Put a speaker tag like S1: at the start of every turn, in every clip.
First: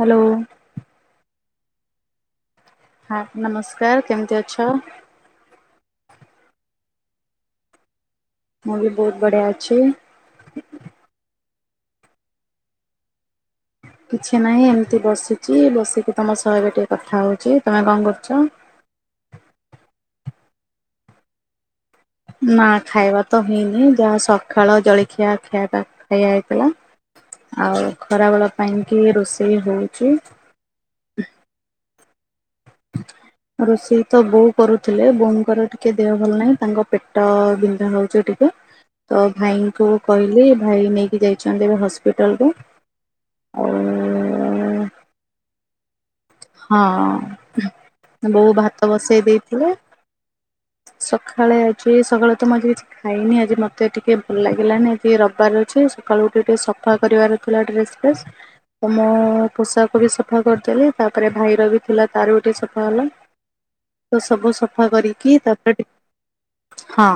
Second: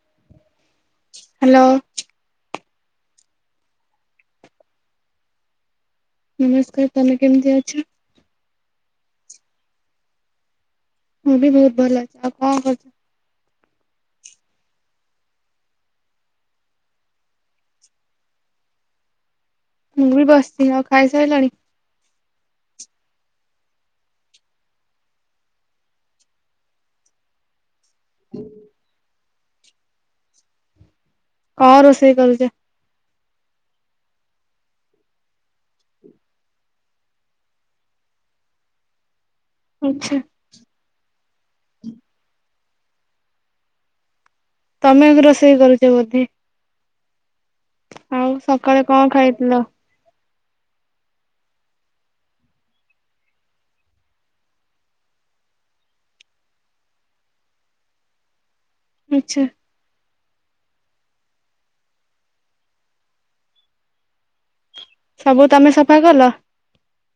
S1: Hello.
S2: Hello.
S1: ହା ନମସ୍କାର କେମିତି ଅଛ?
S2: ନମସ୍କାର ତମେ କେମିତି ଅଛ?
S1: ମୁଁବି ବହୁତ୍ ବଢ଼ିଆ ଅଛି।
S2: ମୁଁବି ବହୁତ୍ ଭଲ ଅଛି ଆଉ କଁ କରୁଚ?
S1: କିଛି ନାହିଁ ଏମିତି ବସିଚି ବସିକି ତମ ସହଏବେ ଟିକେ କଥା ହଉଚି ତମେ କଁ କରୁଚ?
S2: ମୁଁବି ବସିଚି ଆଉ ଖାଇସାରିଲାଣି?
S1: ନା ଖାଇବାତ ହେଇନି ଯାହା ସକାଳ ଜଳଖିଆ ଖ ଖାଇଆ ହେଇଥିଲା। ଆଉ ଖରା ବେଳ ପାଇଁକି ରୋଷେଇ ହଉଚି।
S2: କଁ ରୋଷେଇ କରୁଚ?
S1: ରୋଷେଇତ ବୋଉ କରୁଥିଲେ ବୋଉଙ୍କର ଟିକେ ଦେହ ଭଲ ନାହିଁ ତାଙ୍କ ପେଟ ବିନ୍ଧା ହଉଚି ଟି ତ ଭାଇଙ୍କୁ
S2: ଆଛା
S1: କହିଲି ଭାଇ ନେଇକି ଯାଇଛନ୍ତି ଏବେ ହସ୍ପିଟାଲକୁ ଆଉ
S2: ତମେ ଏବେ ରୋଷେଇ କରୁଚ ବୋଧେ?
S1: ହଁ
S2: ଆଉ
S1: ବୋଉ
S2: ସକାଳେ
S1: ଭାତ
S2: କଣ
S1: ବସେଇ
S2: ଖାଇଥିଲ?
S1: ଦେଇଥିଲେ ସଖାଳେ ଆଜି ସକାଳେତ ମୁଆଜି କିଛି ଖାଇନି ଆଜି ମତେ ଟିକେ ଭଲ ଲାଗିଲାନି ଆଜି ରବିବାର ଅଛି ସକାଳୁ ଉଠି ଟିକେ ସଫା କରିବାର ଥିଲା ଡ୍ରେସ୍ ଫ୍ରେସ୍
S2: [inaudible]
S1: ତ
S2: ଆଛା
S1: ମୋପୋଷାକବି ସ ସଫା କରିଦେଲି ତାପରେ ଭାଇରବି ଥିଲା ତାରବି ଟିକେ ସଫା ହେଲା ତସବୁ ସ ସଫା କରିକି
S2: ସବୁ ତମେ
S1: ତାପରେ ଟିକେ
S2: ସଫା କଲ?
S1: ହଁ।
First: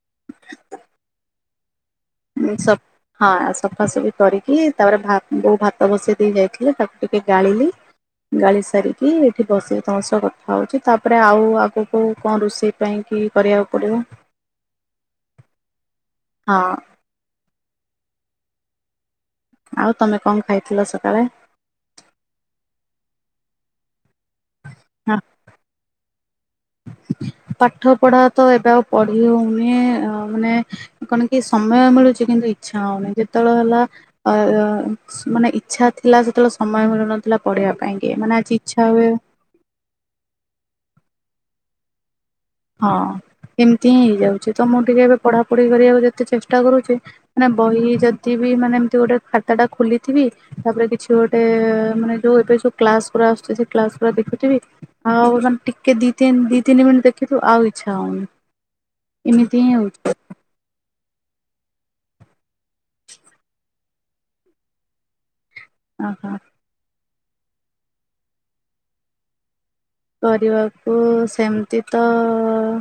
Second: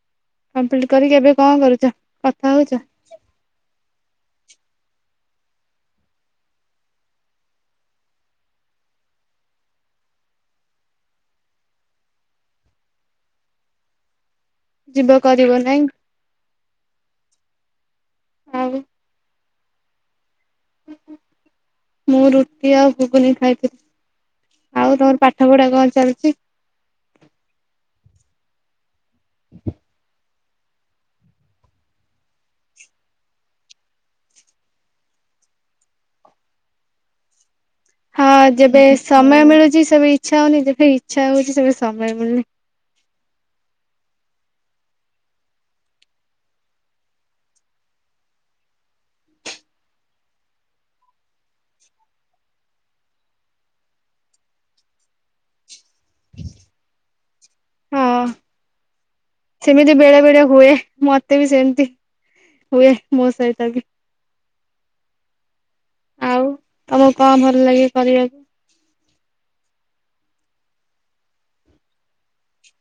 S1: [inaudible]
S2: କମ୍ପ୍ଲିଟ୍ କରିକି ଏବେ କଣ କରୁଚ?
S1: ମୁଁ ସ ହଁ ସଫାସଫି କରିକି ତାପରେ ଭା ବୋଉ ଭାତ ବସେଇ ଦେଇ ଯାଇଥିଲେ ତାକୁ ଟିକେ ଗାଳିଲି ଗାଳି ସାରିକି ଏଠି ବସି ତମ ସହ କଥା ହଉଚି ତାପରେ ଆଉ ଆଗକୁ କଣ ରୋଷେଇ ପାଇଁକି କରିବାକୁ ପଡ଼ିବ।
S2: ଯିବ କରିବ ନାଇଁ?
S1: ହଁ।
S2: ଆଉ।
S1: ଆଉ ତମେ କଣ ଖାଇଥିଲ ସକାଳେ?
S2: ମୁଁ ରୁଟି ଆଉ ଘୁଗୁନି ଖାଇଥିଲି ଆଉ
S1: ହଁ
S2: ତମର ପାଠ ପଢା କଣ ଚାଲିଚି?
S1: ପାଠ ପଢାତ ଏବେ ଆଉ ପଢି ହଉନି ଅ ମାନେ କଣକି ସମୟ ମିଳୁଚି କିନ୍ତୁ ଇଚ୍ଛା ହଉନି ଯେତେବେଳ ହେଲା ଆ ଅ ମାନେ ଇଚ୍ଛା ଥିଲା ସେତେବେଳେ ସମୟ ମିଳୁନଥିଲା ପଢିବା ପାଇଁ। କି
S2: ହଁ
S1: ମାନେ ଆଜି
S2: ଯେବେ
S1: ଇଚ୍ଛା ହୁଏ
S2: ସମୟ ମିଳୁଚି ସେବେ ଇଚ୍ଛା ହଉନି ଯେବେ ଇଚ୍ଛା ହଉଚି ସେବେ ସମୟ ମିଳୁନି।
S1: ହଁ ଏମିତିହିଁ ହେଇଯାଉଚି ତମୁଁ ଟିକେ ଏବେ ପଢାପଢି କରିବାକୁ ଯେତେ ଚେଷ୍ଟା କରୁଚି ମାନେ ବହି ଯଦିବି ମାନେ ଏମତି ଗୋଟେ ଖାତାଟା ଖୋଲିଥିବି ତାପରେ କିଛି ଗୋଟେ ମାନେ ଯୋଉ ଏବେ ଯୋଉ କ୍ଲାସ ଗୁରା ଆସୁଛି ସେ କ୍ଲାସଗୁରା ଦେଖୁଥିବି। ଆଉେ ମାନେ ଟିକେ ଦି ତିନି ଦି ତିନି ମିନିଟ ଦେଖିଲୁ ଆଉ ଇଚ୍ଛା
S2: ହଁ
S1: ହଉନି ଏମିତି ହିଁ
S2: ସେମିତି
S1: ହଉଛି
S2: ବେଳେବେଳେ ହୁଏ ମତେ ମତେ ବି ସେମିତି ହୁଏ ମୋ ସହିତ ବି।
S1: ଓ ହୋ।
S2: ଆଉ ତମକୁ କଣ ଭଲ ଲାଗେ କରିବାକୁ?
S1: କରିବାକୁ ସେମିତି ତ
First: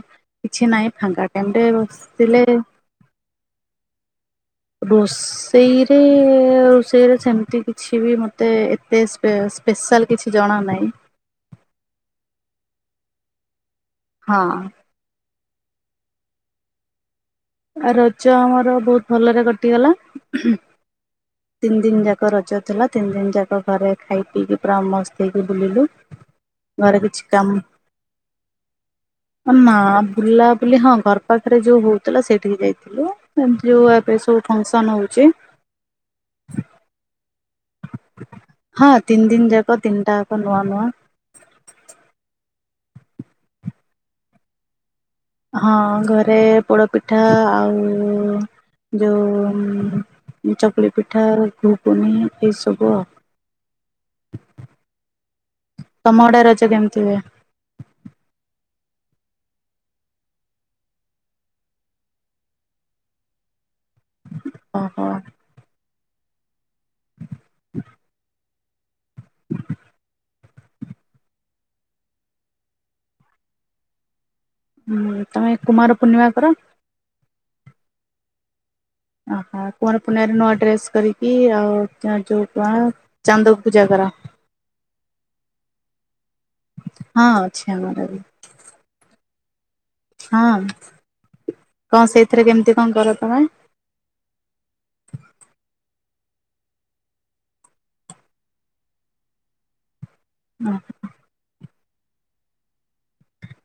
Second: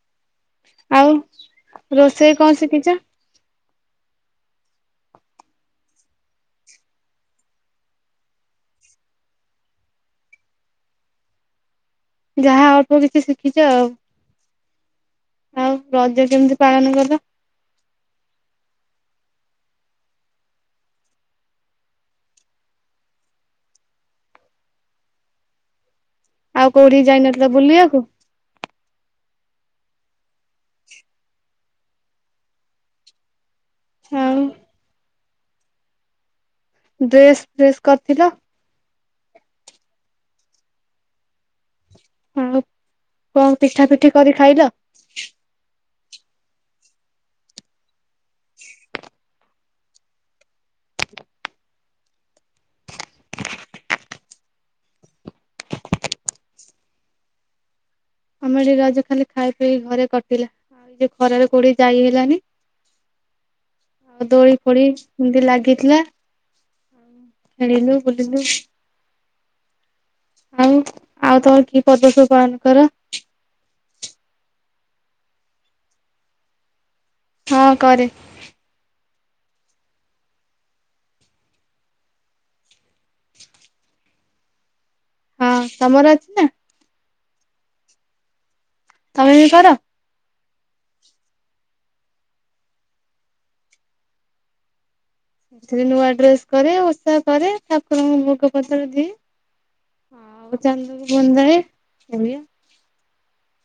S1: କିଛି ନାହିଁ
S2: ଆଉ
S1: ଫାଙ୍କା ଟାଇମ୍ ରେ
S2: ରୋଷେଇ
S1: ବସିଥିଲେ।
S2: କଣ ଶିଖିଛ
S1: ରୋଷେଇରେ ରୋଷେଇରେ ସେମିତି କିଛି ବି ମତେ ଏତେ ସ୍ପେଶାଲ୍ କିଛି ଜଣା ନାହିଁ।
S2: ଯାହା ଅଳ୍ପ କିଛି ଶିଖିଚ ଆଉ।
S1: ହଁ।
S2: ଆଉ ରଜ କେମିତି ପାଳନ କଲ?
S1: ଆ ରଜ ଆମର ବହୁତ ଭଲରେ କଟିଗଲା। ତିନି ଦିନ ଯାକ ରଜ ଥିଲା ତିନି ଦିନ ଯାକ ଘରେ ଖାଇ ପିଇକି ପୁରା ମସ୍ତ ହେଇକି ବୁଲିଲୁ।
S2: [inaudible]
S1: ଘରେ କିଛି
S2: ଯାଇନଥିଲ
S1: କାମ୍।
S2: ବୁଲିବାକୁ
S1: ନାଁ ବୁଲା ବୁଲି ହଁ ଘର ପାଖରେ ଯୋଉ ହଉଥିଲା ସେଇଠିକି ଯାଇଥିଲୁ। ଯୋଉ ଆପରେ
S2: ଆଉ
S1: ସବୁ ଫଙ୍କସନ୍ ହଉଛି।
S2: ଡ୍ରେସ ଫ୍ରେସ୍ କରିଥିଲ?
S1: ହଁ ତିନ ଦିନ ଯାକ ତିନିଟା ଯାକ ନୂଆ ନୂଆ।
S2: ଆଉ କଣ ପିଠା ପିଠି କରି ଖାଇଲ?
S1: ହଁ ଘରେ ପୋଡ଼ପିଠା ଆଉ ଯଉ ଉମ୍ ଚକୁଳି ପିଠା ଆଉ ଘୁଗୁନି ଏଇସବୁ ଆଉ।
S2: [inaudible]
S1: ତମ ଆଡେ ରଜ କେମିତି ହୁଏ?
S2: ଆମ ଏଠି ରଜ ଖାଲି ଖାଇ ପିଇ ଘରେ କଟିଲା। ଆଉ ଏ ଖରାରେ କୋଉଠିକି ଯାଇ ହେଲାନି। ଆଉ ଦୋଳିଫୋଳି
S1: ଓହୋ
S2: ଏମିତି ଲାଗିଥିଲା। ଖେଳିଳୁ ବୁଲିଲୁ। ଆଉ ଆଉ ତମର କି ପର୍ବପର୍ବାଣୀ କର?
S1: ହୁଁ ତମେ କୁମାର ପୂର୍ଣ୍ଣିମା କର?
S2: ହଁ କରେ।
S1: ଓହୋ କୁଆଁର ପୁନେଇଁରେ ନୂଆ ଡ୍ରେସ୍ କରିକି ଆଉ ଚା ଯୋଉ ଗାଁ। ଚାନ୍ଦକୁ ପୂଜା କର?
S2: ହଁ ତମର ଅଛି ନା?
S1: ହଁ ଅଛି ଆମର ବି।
S2: ତମେ ବି କର।
S1: ହଁ କଅଁ ସେଇଥିରେ କେମିତି କଣ କର ତମେ?
S2: ଏଥିରେ ନୂଆ ଡ୍ରେସ କରେ ଓଷା କରେ ଠାକୁରଙ୍କୁ ଭୋଗ ପଶରା ଦିଏ। ହଁ ଆଉ ଚାନ୍ଦ ବି ବନ୍ଦାଏ।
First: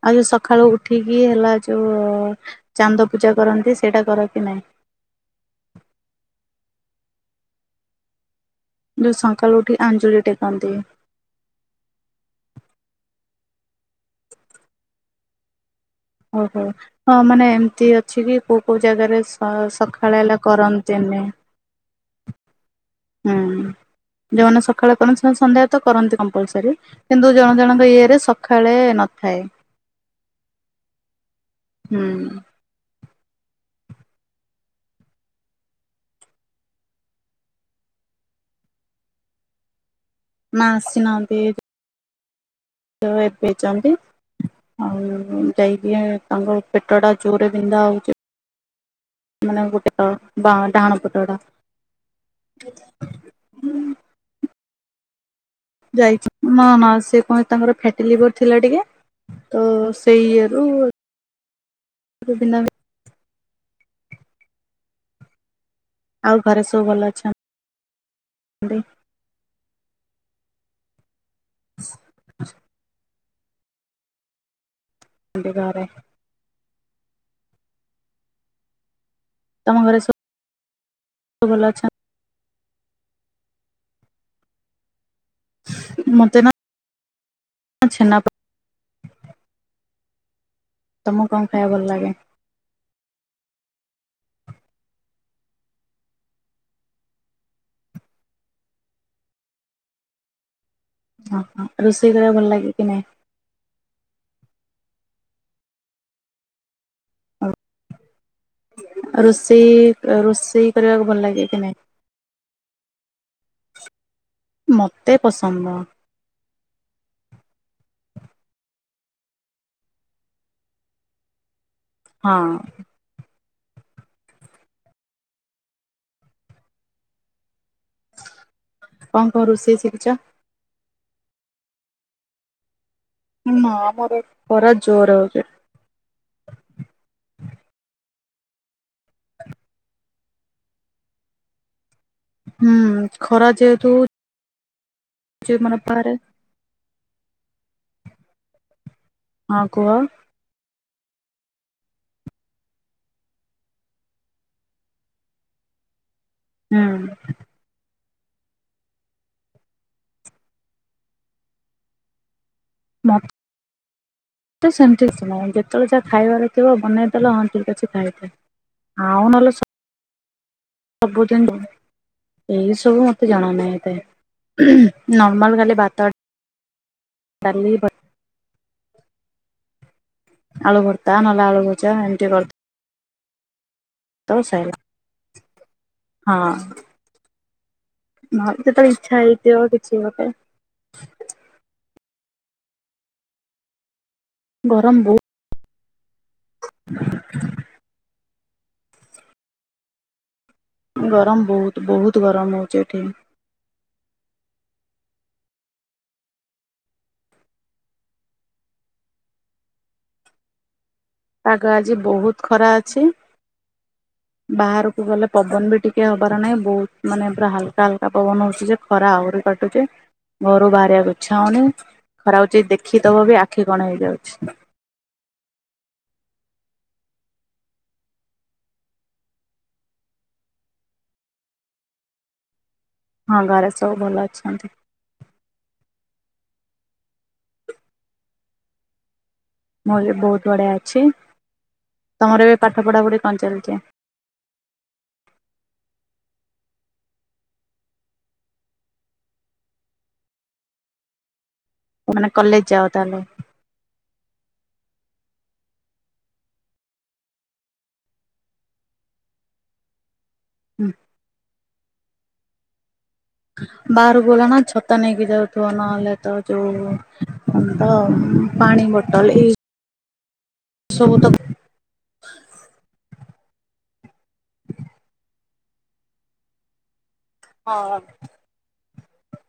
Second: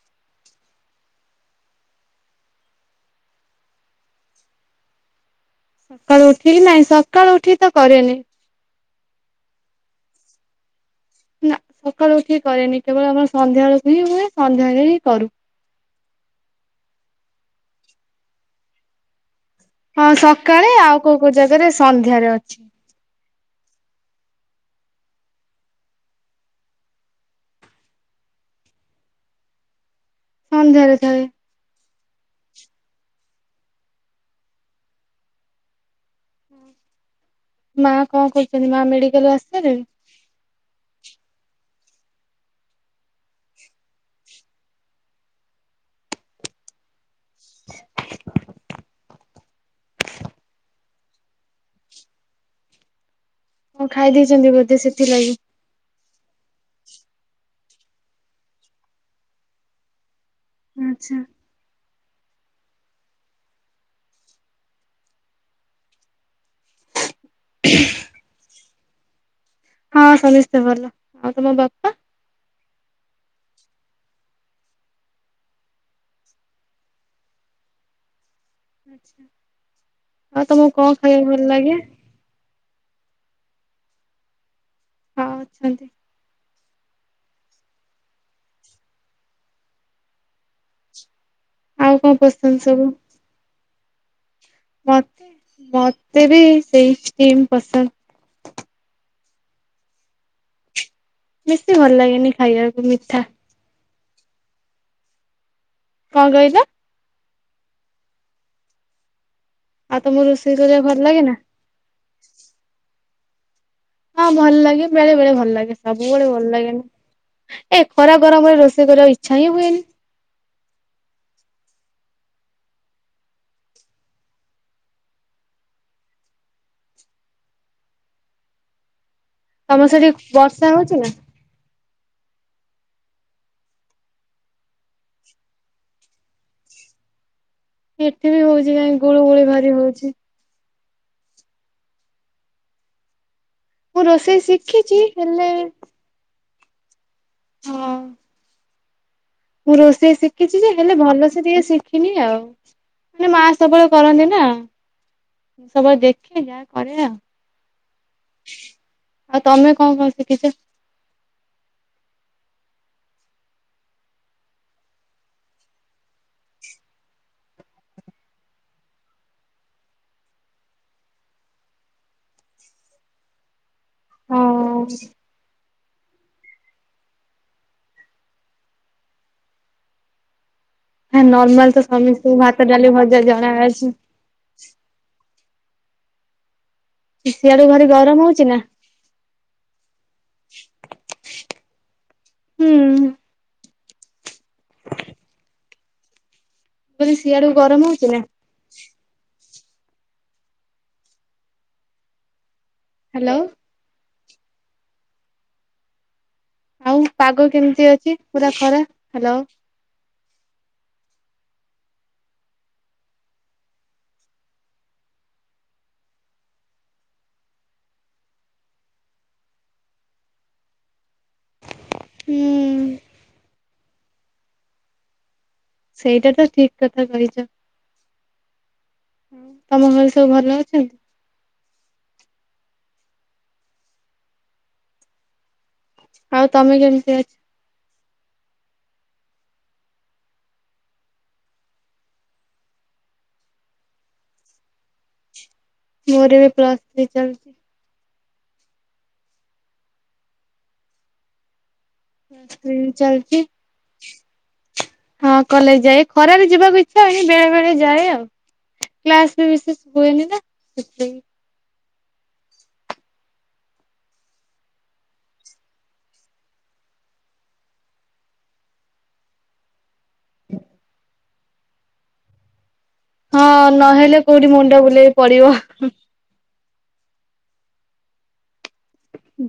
S1: ଆଉ ଯୋଉ ସକାଳୁ ଉଠିକି ହେଲା ଯୋଉ ଚାନ୍ଦ ପୂଜା କରନ୍ତି ସେଇଟା କର କି ନାଇଁ?
S2: ସକାଳୁ ଉଠି କି ନାଇଁ ସକାଳୁ ଉଠି ତ କରେନି।
S1: ଯଉଁ ସଖାଳୁ ଉଠି ଆଞ୍ଜୁଳି ଟେକନ୍ତି।
S2: ନା ସକାଳୁ ଉଠି କରେନି କେବଳ ଆମର ସନ୍ଧ୍ୟାବେଳକୁ ହିଁ ହୁଏ ସନ୍ଧ୍ୟାରେ ହିଁ କରୁ।
S1: ଓହୋ ହଁ ମାନେ ଏମିତି ଅଛି କି କୋଉ କୋଉ ଜାଗାରେ ସ
S2: ହଁ
S1: ହେଲା
S2: ସକାଳେ ଆଉ କୋଉ
S1: କରନ୍ତିନି।
S2: କୋଉ ଜାଗାରେ ସନ୍ଧ୍ୟାରେ ଅଛି।
S1: ହୁଁ ଯେଉଁମାନେ ସକାଳେ କରନ୍ତି ସେମାନେ ସନ୍ଧ୍ୟା ତ କରନ୍ତି କମ୍ପଲସରୀ। କିନ୍ତୁ ଜଣ ଜଣଙ୍କ ଇଏ ରେ ସଖାଳେ ନଥାଏ।
S2: ସନ୍ଧ୍ୟାରେ ଥାଏ।
S1: ହୁଁ।
S2: ମା କଣ କରୁଚନ୍ତି ମା ମେଡିକାଲରୁୁ ଆସିସାଲେଣି।
S1: ମା ଆସି ନାହାନ୍ତି। ତ ଏତେଇଚନ୍ତି। ଆଉ ଦେଇକି ତାଙ୍କୁ ପେଟ ଟା ଜୋରେ ବିନ୍ଧା ହଉଚି। ମାନେ ଗୋଟେ ଟ ବାଁ ଡାହାଣ ପଟରା।
S2: ବିରିଆନି।
S1: ଯାଇଛି ନା ନା ସେ ପୁଣି ତାଙ୍କର ଫେଟି ଲିଭର ଥିଲା ଟିକେ। ତ ସେଇ ଇଅରୁ
S2: ଆଛା।
S1: ଗୋବିନ୍ଦା ଭାଈ। ଆଉ ଘରେ ସବୁ ଭଲ ଅଛନ।
S2: ହଁ ସମସ୍ତେ ଭଲ ଆଉ ତମ ବାପା?
S1: ଏବେ ଘରେ। ତମ ଘରେ ସବୁ
S2: ଆଉ ତମକୁ କଣ ଖାଇବା ପାଇଁ ଭଲ ଲାଗେ? ହଁ ଅଛନ୍ତି।
S1: ମତେ ନା ଛେନାପୋଡ। ତମକୁ କଣ ଖାଇବାକୁ ଭଲ ଲାଗେ?
S2: ସେ ସବୁ ମତ ମତେ ବି ସେଇ କ୍ରିମ୍ ପସନ୍ଦ।
S1: ହଁ ହଁ
S2: ମିତି ଭଲ
S1: ରୋଷେଇ
S2: ଲାଗେନି
S1: କରିବାକୁ ଭଲ ଲାଗେ କି
S2: ଖାଇବାକୁ
S1: ନାଇଁ?
S2: ମିଠା? କଣ କହିଲ?
S1: ରୋଷେଇ ରୋଷେଇ କରିବାକୁ ଭଲ ଲାଗେ କି ନାହିଁ?
S2: ହଁ ଭଲ ଲାଗେ
S1: ମତେ
S2: ବେଳେ ବେଳେ ଭଲ
S1: ପସନ୍ଦ
S2: ଲାଗେ
S1: ନୁହଁ।
S2: ସବ୍ ସବୁବେଳେ ଭଲ ଲାଗେନି ଏ ଖରା ଗରମରେ ରୋଷେଇ କରିବା ଇଚ୍ଛା ହିଁ ହୁଏନି।
S1: ହଁ। କଣ କଣ ରୋଷେଇ
S2: ତମର ସେଠି
S1: ଶିଖିଛ।
S2: ବର୍ଷା ହଉଛି ନା।
S1: ନାଁ ଆମର ଏଠି ଖରା ଜୋର ହଉଛି।
S2: ଏଠି ବି ହଉଛି କାଇଁ ଗୋଳୁ ଗୋଳି ଭାରି ହଉଛି।
S1: ହୁଁ ଖରା ଯେ
S2: ମୁଁ ରୋଷେଇ ଶିଖିଛି ହେଲେ
S1: ବାହାରେ
S2: ହଁ।
S1: ହଁ
S2: ମୁଁ
S1: କୁହ ହୁଁ।
S2: ରୋଷଇ ଶିକ୍ କିଛି ଯେ ହେଲେ ଭଲସେ ଟିକେ ଶିଖିନି ଆଉ ହେଲେ ମା ସବୁବେଳେ କରନ୍ତି ନା। ସବୁବେଳେ ଦେଖ୍ ଯାହା କରିବା ଆଉ ଆଉ ତମେ କଣ କଣ ଶିଖିଚ।
S1: ନା। ହେଠି ସେମିତି କିଛି ନାହଁ, ଯେତେବେଳେ ଯାହା ଖାଇବାର ହେଇଥିବ ବନେଇଦେଲ ହଁ, ଠିକ୍ ଅଛି ଖାଇଦିଅ। ଆଉ ନହେଲେ ସ ସବୁଠି ହିଁ ନା ଏଇ ସବୁ ମତେ ଜଣା ନାହିଁ ଏତେ
S2: ହଁ
S1: ନା। ନୋଉ ଗଲେ ଭାତ-ଡାଲି-ଭ ଆଳୁ ଭ
S2: ନା ନର୍ମାଲ ତ ସମସ୍ତେଙ୍କୁ ଭାତ ଡାଲି ଭଜା ଜଣାଅଛି।
S1: ତୋ ସାଇଡ୍ ହଁ।
S2: ସିଆଡୁ ଭାରି ଗରମ ହଉଛି ନା
S1: ମୋତେ ତ ଇଚ୍ଛା ହେଇଥିବ କିଛି ଗୋଟେ
S2: ହୁଁ।
S1: ଗରମ ବହୁ
S2: ମୁଁ କହିଲି ସିଆଡେ ଗରମ ହଉଚି ନା?
S1: ଗରମ ବହୁତ ବହୁତ ଗରମ ହୋଉଚି ଏଠି।
S2: ହ୍ୟାଲୋ। ଆଉ ପାଗ କେମିତି ଅଛି ପୁରା ଖରା ହାଲୋ।
S1: ପାଗ ଆଜି ବହୁତ ଖରା ଅଛି। ବାହାରକୁ ଗଲେ ପବନ ବି ଟିକେ ହବାର ନାହିଁ ବହୁତ ମାନେ ପୁରା ହାଲକା ହାଲକା ପବନ ହଉଛି ଯେ? ଖରା ଆହୁରି କାଟୁଚି ଘରୁ ବାହାରିବା ଇଛା ହଉନି
S2: ହୁଁ।
S1: ଖରାକୁ ଯିଏ ଦେଖିଦବ ବି ଆଖି କଣ ହେଇଯାଉଛି।
S2: ସେଇଟା ତ ଠିକ୍ କଥା କହିଚ। ତମ ଘରେ ସବୁ ଭଲ ଅଛ?
S1: ହଁ ଘରେ ସବୁ ଭଲ ଅଛନ୍ତି।
S2: ଆଉ ତମେ କେମିତି ଅ
S1: ମୋର ବି ବହୁତ ବଢିଆ ଅଛି। ତମର ଏବେ ପାଠ ପଢ଼ାପଢ଼ି କଣ ଚାଲିଚି?
S2: ମୋର ଏବେ ପ୍ଲସ୍ ଥ୍ରୀ ଚାଲିଚି।
S1: ମାନେ କଲେଜ
S2: ହୁଁ
S1: ଯାଅ ତାହେଲେ
S2: ଚାଲିଚି। ହଁ କଲେଜ ଯାଏ ଖରାରେ ଯିବାକୁ ଇଚ୍ଛା ହୁଏନି ବେଳେ ବେଳେ ଯାଏ ଆଉ। କ୍ଲାସରେ ବିଶେଷ ହୁଏନି ନା ସେଥିଲାଗି।
S1: ବାହାରକୁ ଗଣ ଛତା ନେଇକି ଯାଉଥିବ ନହେଲେ ତ ଯୋଉ ତ ପାଣି ବୋଟଲ୍ ଏଇ
S2: ହ
S1: ସବୁ ତ
S2: ହଁ ନହେଲେ କୋଉଠି ମୁଣ୍ଡ ବୁଲେଇକି ପଡିବ।
S1: ହଁ।
S2: ଉଁ।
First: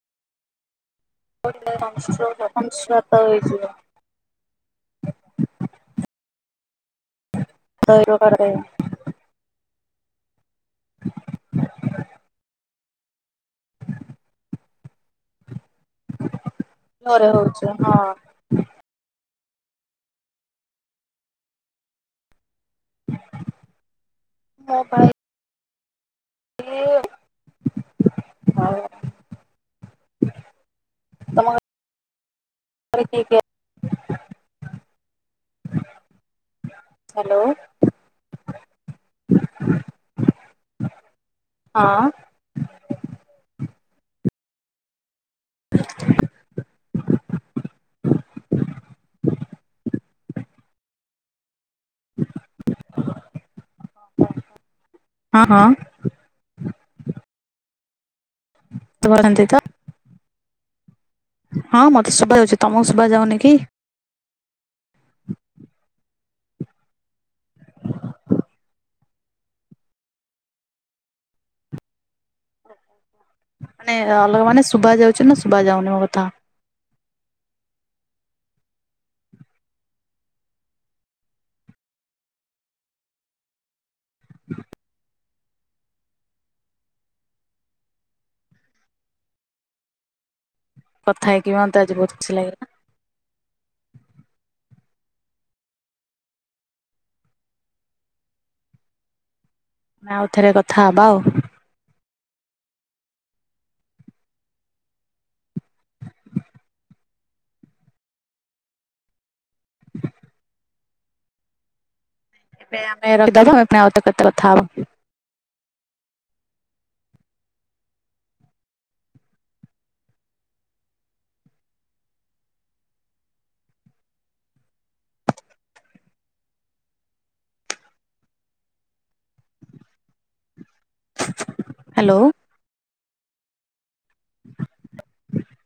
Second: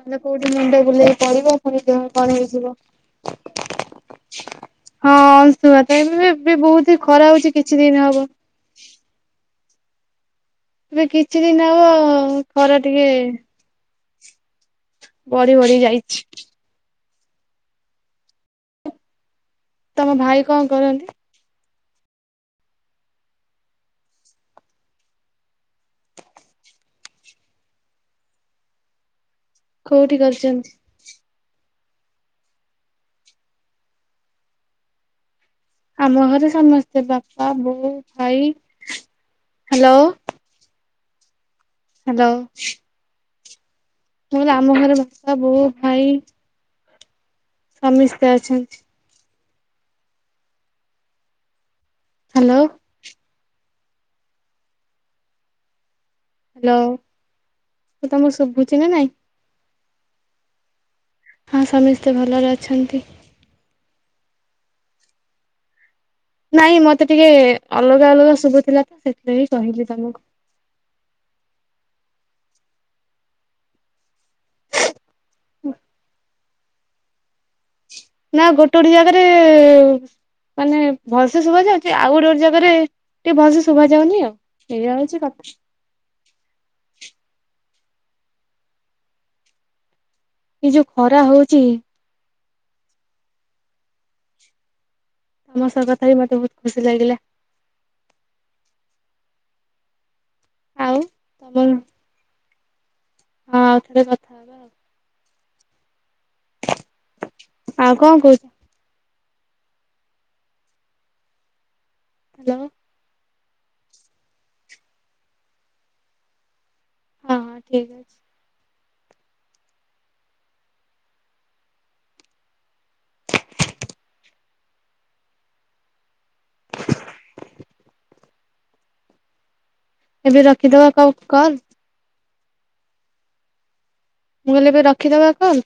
S2: ତାହେଲେ କୋଉଠି ମୁଣ୍ଡ ବୁଲେଇ ପଡିବ ପୁଣି ଦେହ କଣ ହେଇଯିବ।
S1: ଅଂଶୁଘାତ ହେଇଯିବ
S2: ହଁ ଅଂଶୁଘାତ ଏବେ ବି ବହୁତ ହିଁ ଖରା ହଉଛି କିଛି ଦିନ ହବ।
S1: [unintelligible]
S2: ଏବେ କିଛି ଦିନ ହବ ଖରା ଟିକେ ବଢି ବଢି ଯାଇଛି।
S1: ଘରେ ହୋଉଚି ହଁ।
S2: ତମ ଭାଇ କଣ କରନ୍ତି?
S1: ମୋ ଭାଇ [unintelligible]
S2: କୋଉଠି କରିଛନ୍ତି?
S1: ତମ ଆ ରେ କିଏ କିଏ
S2: ଆମ ଘରେ ସମସ୍ତେ
S1: ହ୍ୟାଲୋ
S2: ବାପା ବୋଉ ଭାଇ ହାଲୋ।
S1: ହଁ।
S2: ଅ ମୁ କହିଲି ଆମ ଘରେ ବାପା ବୋଉ ଭାଇ। ସମସ୍ତେ ଅଛନ୍ତି। ହାଲୋ।
S1: ହଁ ହଁ।
S2: ହାଲୋ ମୁ ତମ ଶୁଭୁଚି ନା ନାଇଁ?
S1: ଘର କେମିତି ତ? ହଁ
S2: ସମିସ୍ତେ
S1: ମତେ ଶୁଭା
S2: ଭଲରେ
S1: ଯାଉଚି ତମକୁ
S2: ଅଛନ୍ତି।
S1: ଶୁଭା ଯାଉନି କି?
S2: ନାଇଁ ମତେ ଟିକେ ଅଲଗା ଅଲଗା ଶୁଭୁଥିଲା ତ ସେଥିପାଇଁ ହିଁ କହିଲି ତମକୁ।
S1: ମାନେ ଅଲଗା ମାନେ ଶୁଭା ଯାଉଚି ନା ଶୁଭା ଯାଉନି ମୋ କଥା?
S2: ନା ଗୋଟେ ଗୋଟେ ଜାଗାରେ ମାନେ ଭଲସେ ଶୁଭା ଯାଉଚି। ଆଉ ଗୋଟେ ଗୋଟେ ଜାଗାରେ ଟିକେ ଭଲସେ ଶୁଭା ଯାଉନି ଆଉ। ସେଇଆ ହଉଚି କଥା। ଏଇ ଯୋଉ ଖରା
S1: କଥା ହେଇକି
S2: ହଉଛି
S1: ମୋତେ ଆଜି କରୁଥିଲେ।
S2: ତମ ସହ କଥା ହେଇ ମତେ ବହୁତ ଖୁସି ଲାଗିଲା।
S1: ଆମେ ଆଉ ଥରେ କଥା ହବା ଆଉ।
S2: ହାଲୋ ହଁ ଆଉ ଥରେ କଥା ହବା ଆଉ। ଆଉ କଣ କହୁଚ? ହାଲୋ।
S1: ଏ ଆମେ ଏବେ ରଖ ଦବା ପୁଣି ଆଉଥରେ କେତେବେଳେ କଥା ହବ।
S2: ହଁ ହଁ ଠିକ୍ ଅଛି। ଏବେ ରଖିଦବା କ କଲ।
S1: ହାଲୋ।
S2: ମୁଁ କହିଲି ଏବେ ରଖିଦବା ଫୋନ୍?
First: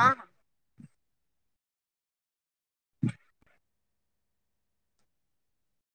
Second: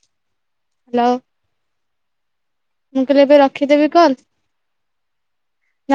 S1: ହଁ ହଁ।
S2: ହାଲୋ। ମୁଁ କହିଲି ଏବେ ରଖିଦେବି କଲ୍? ନା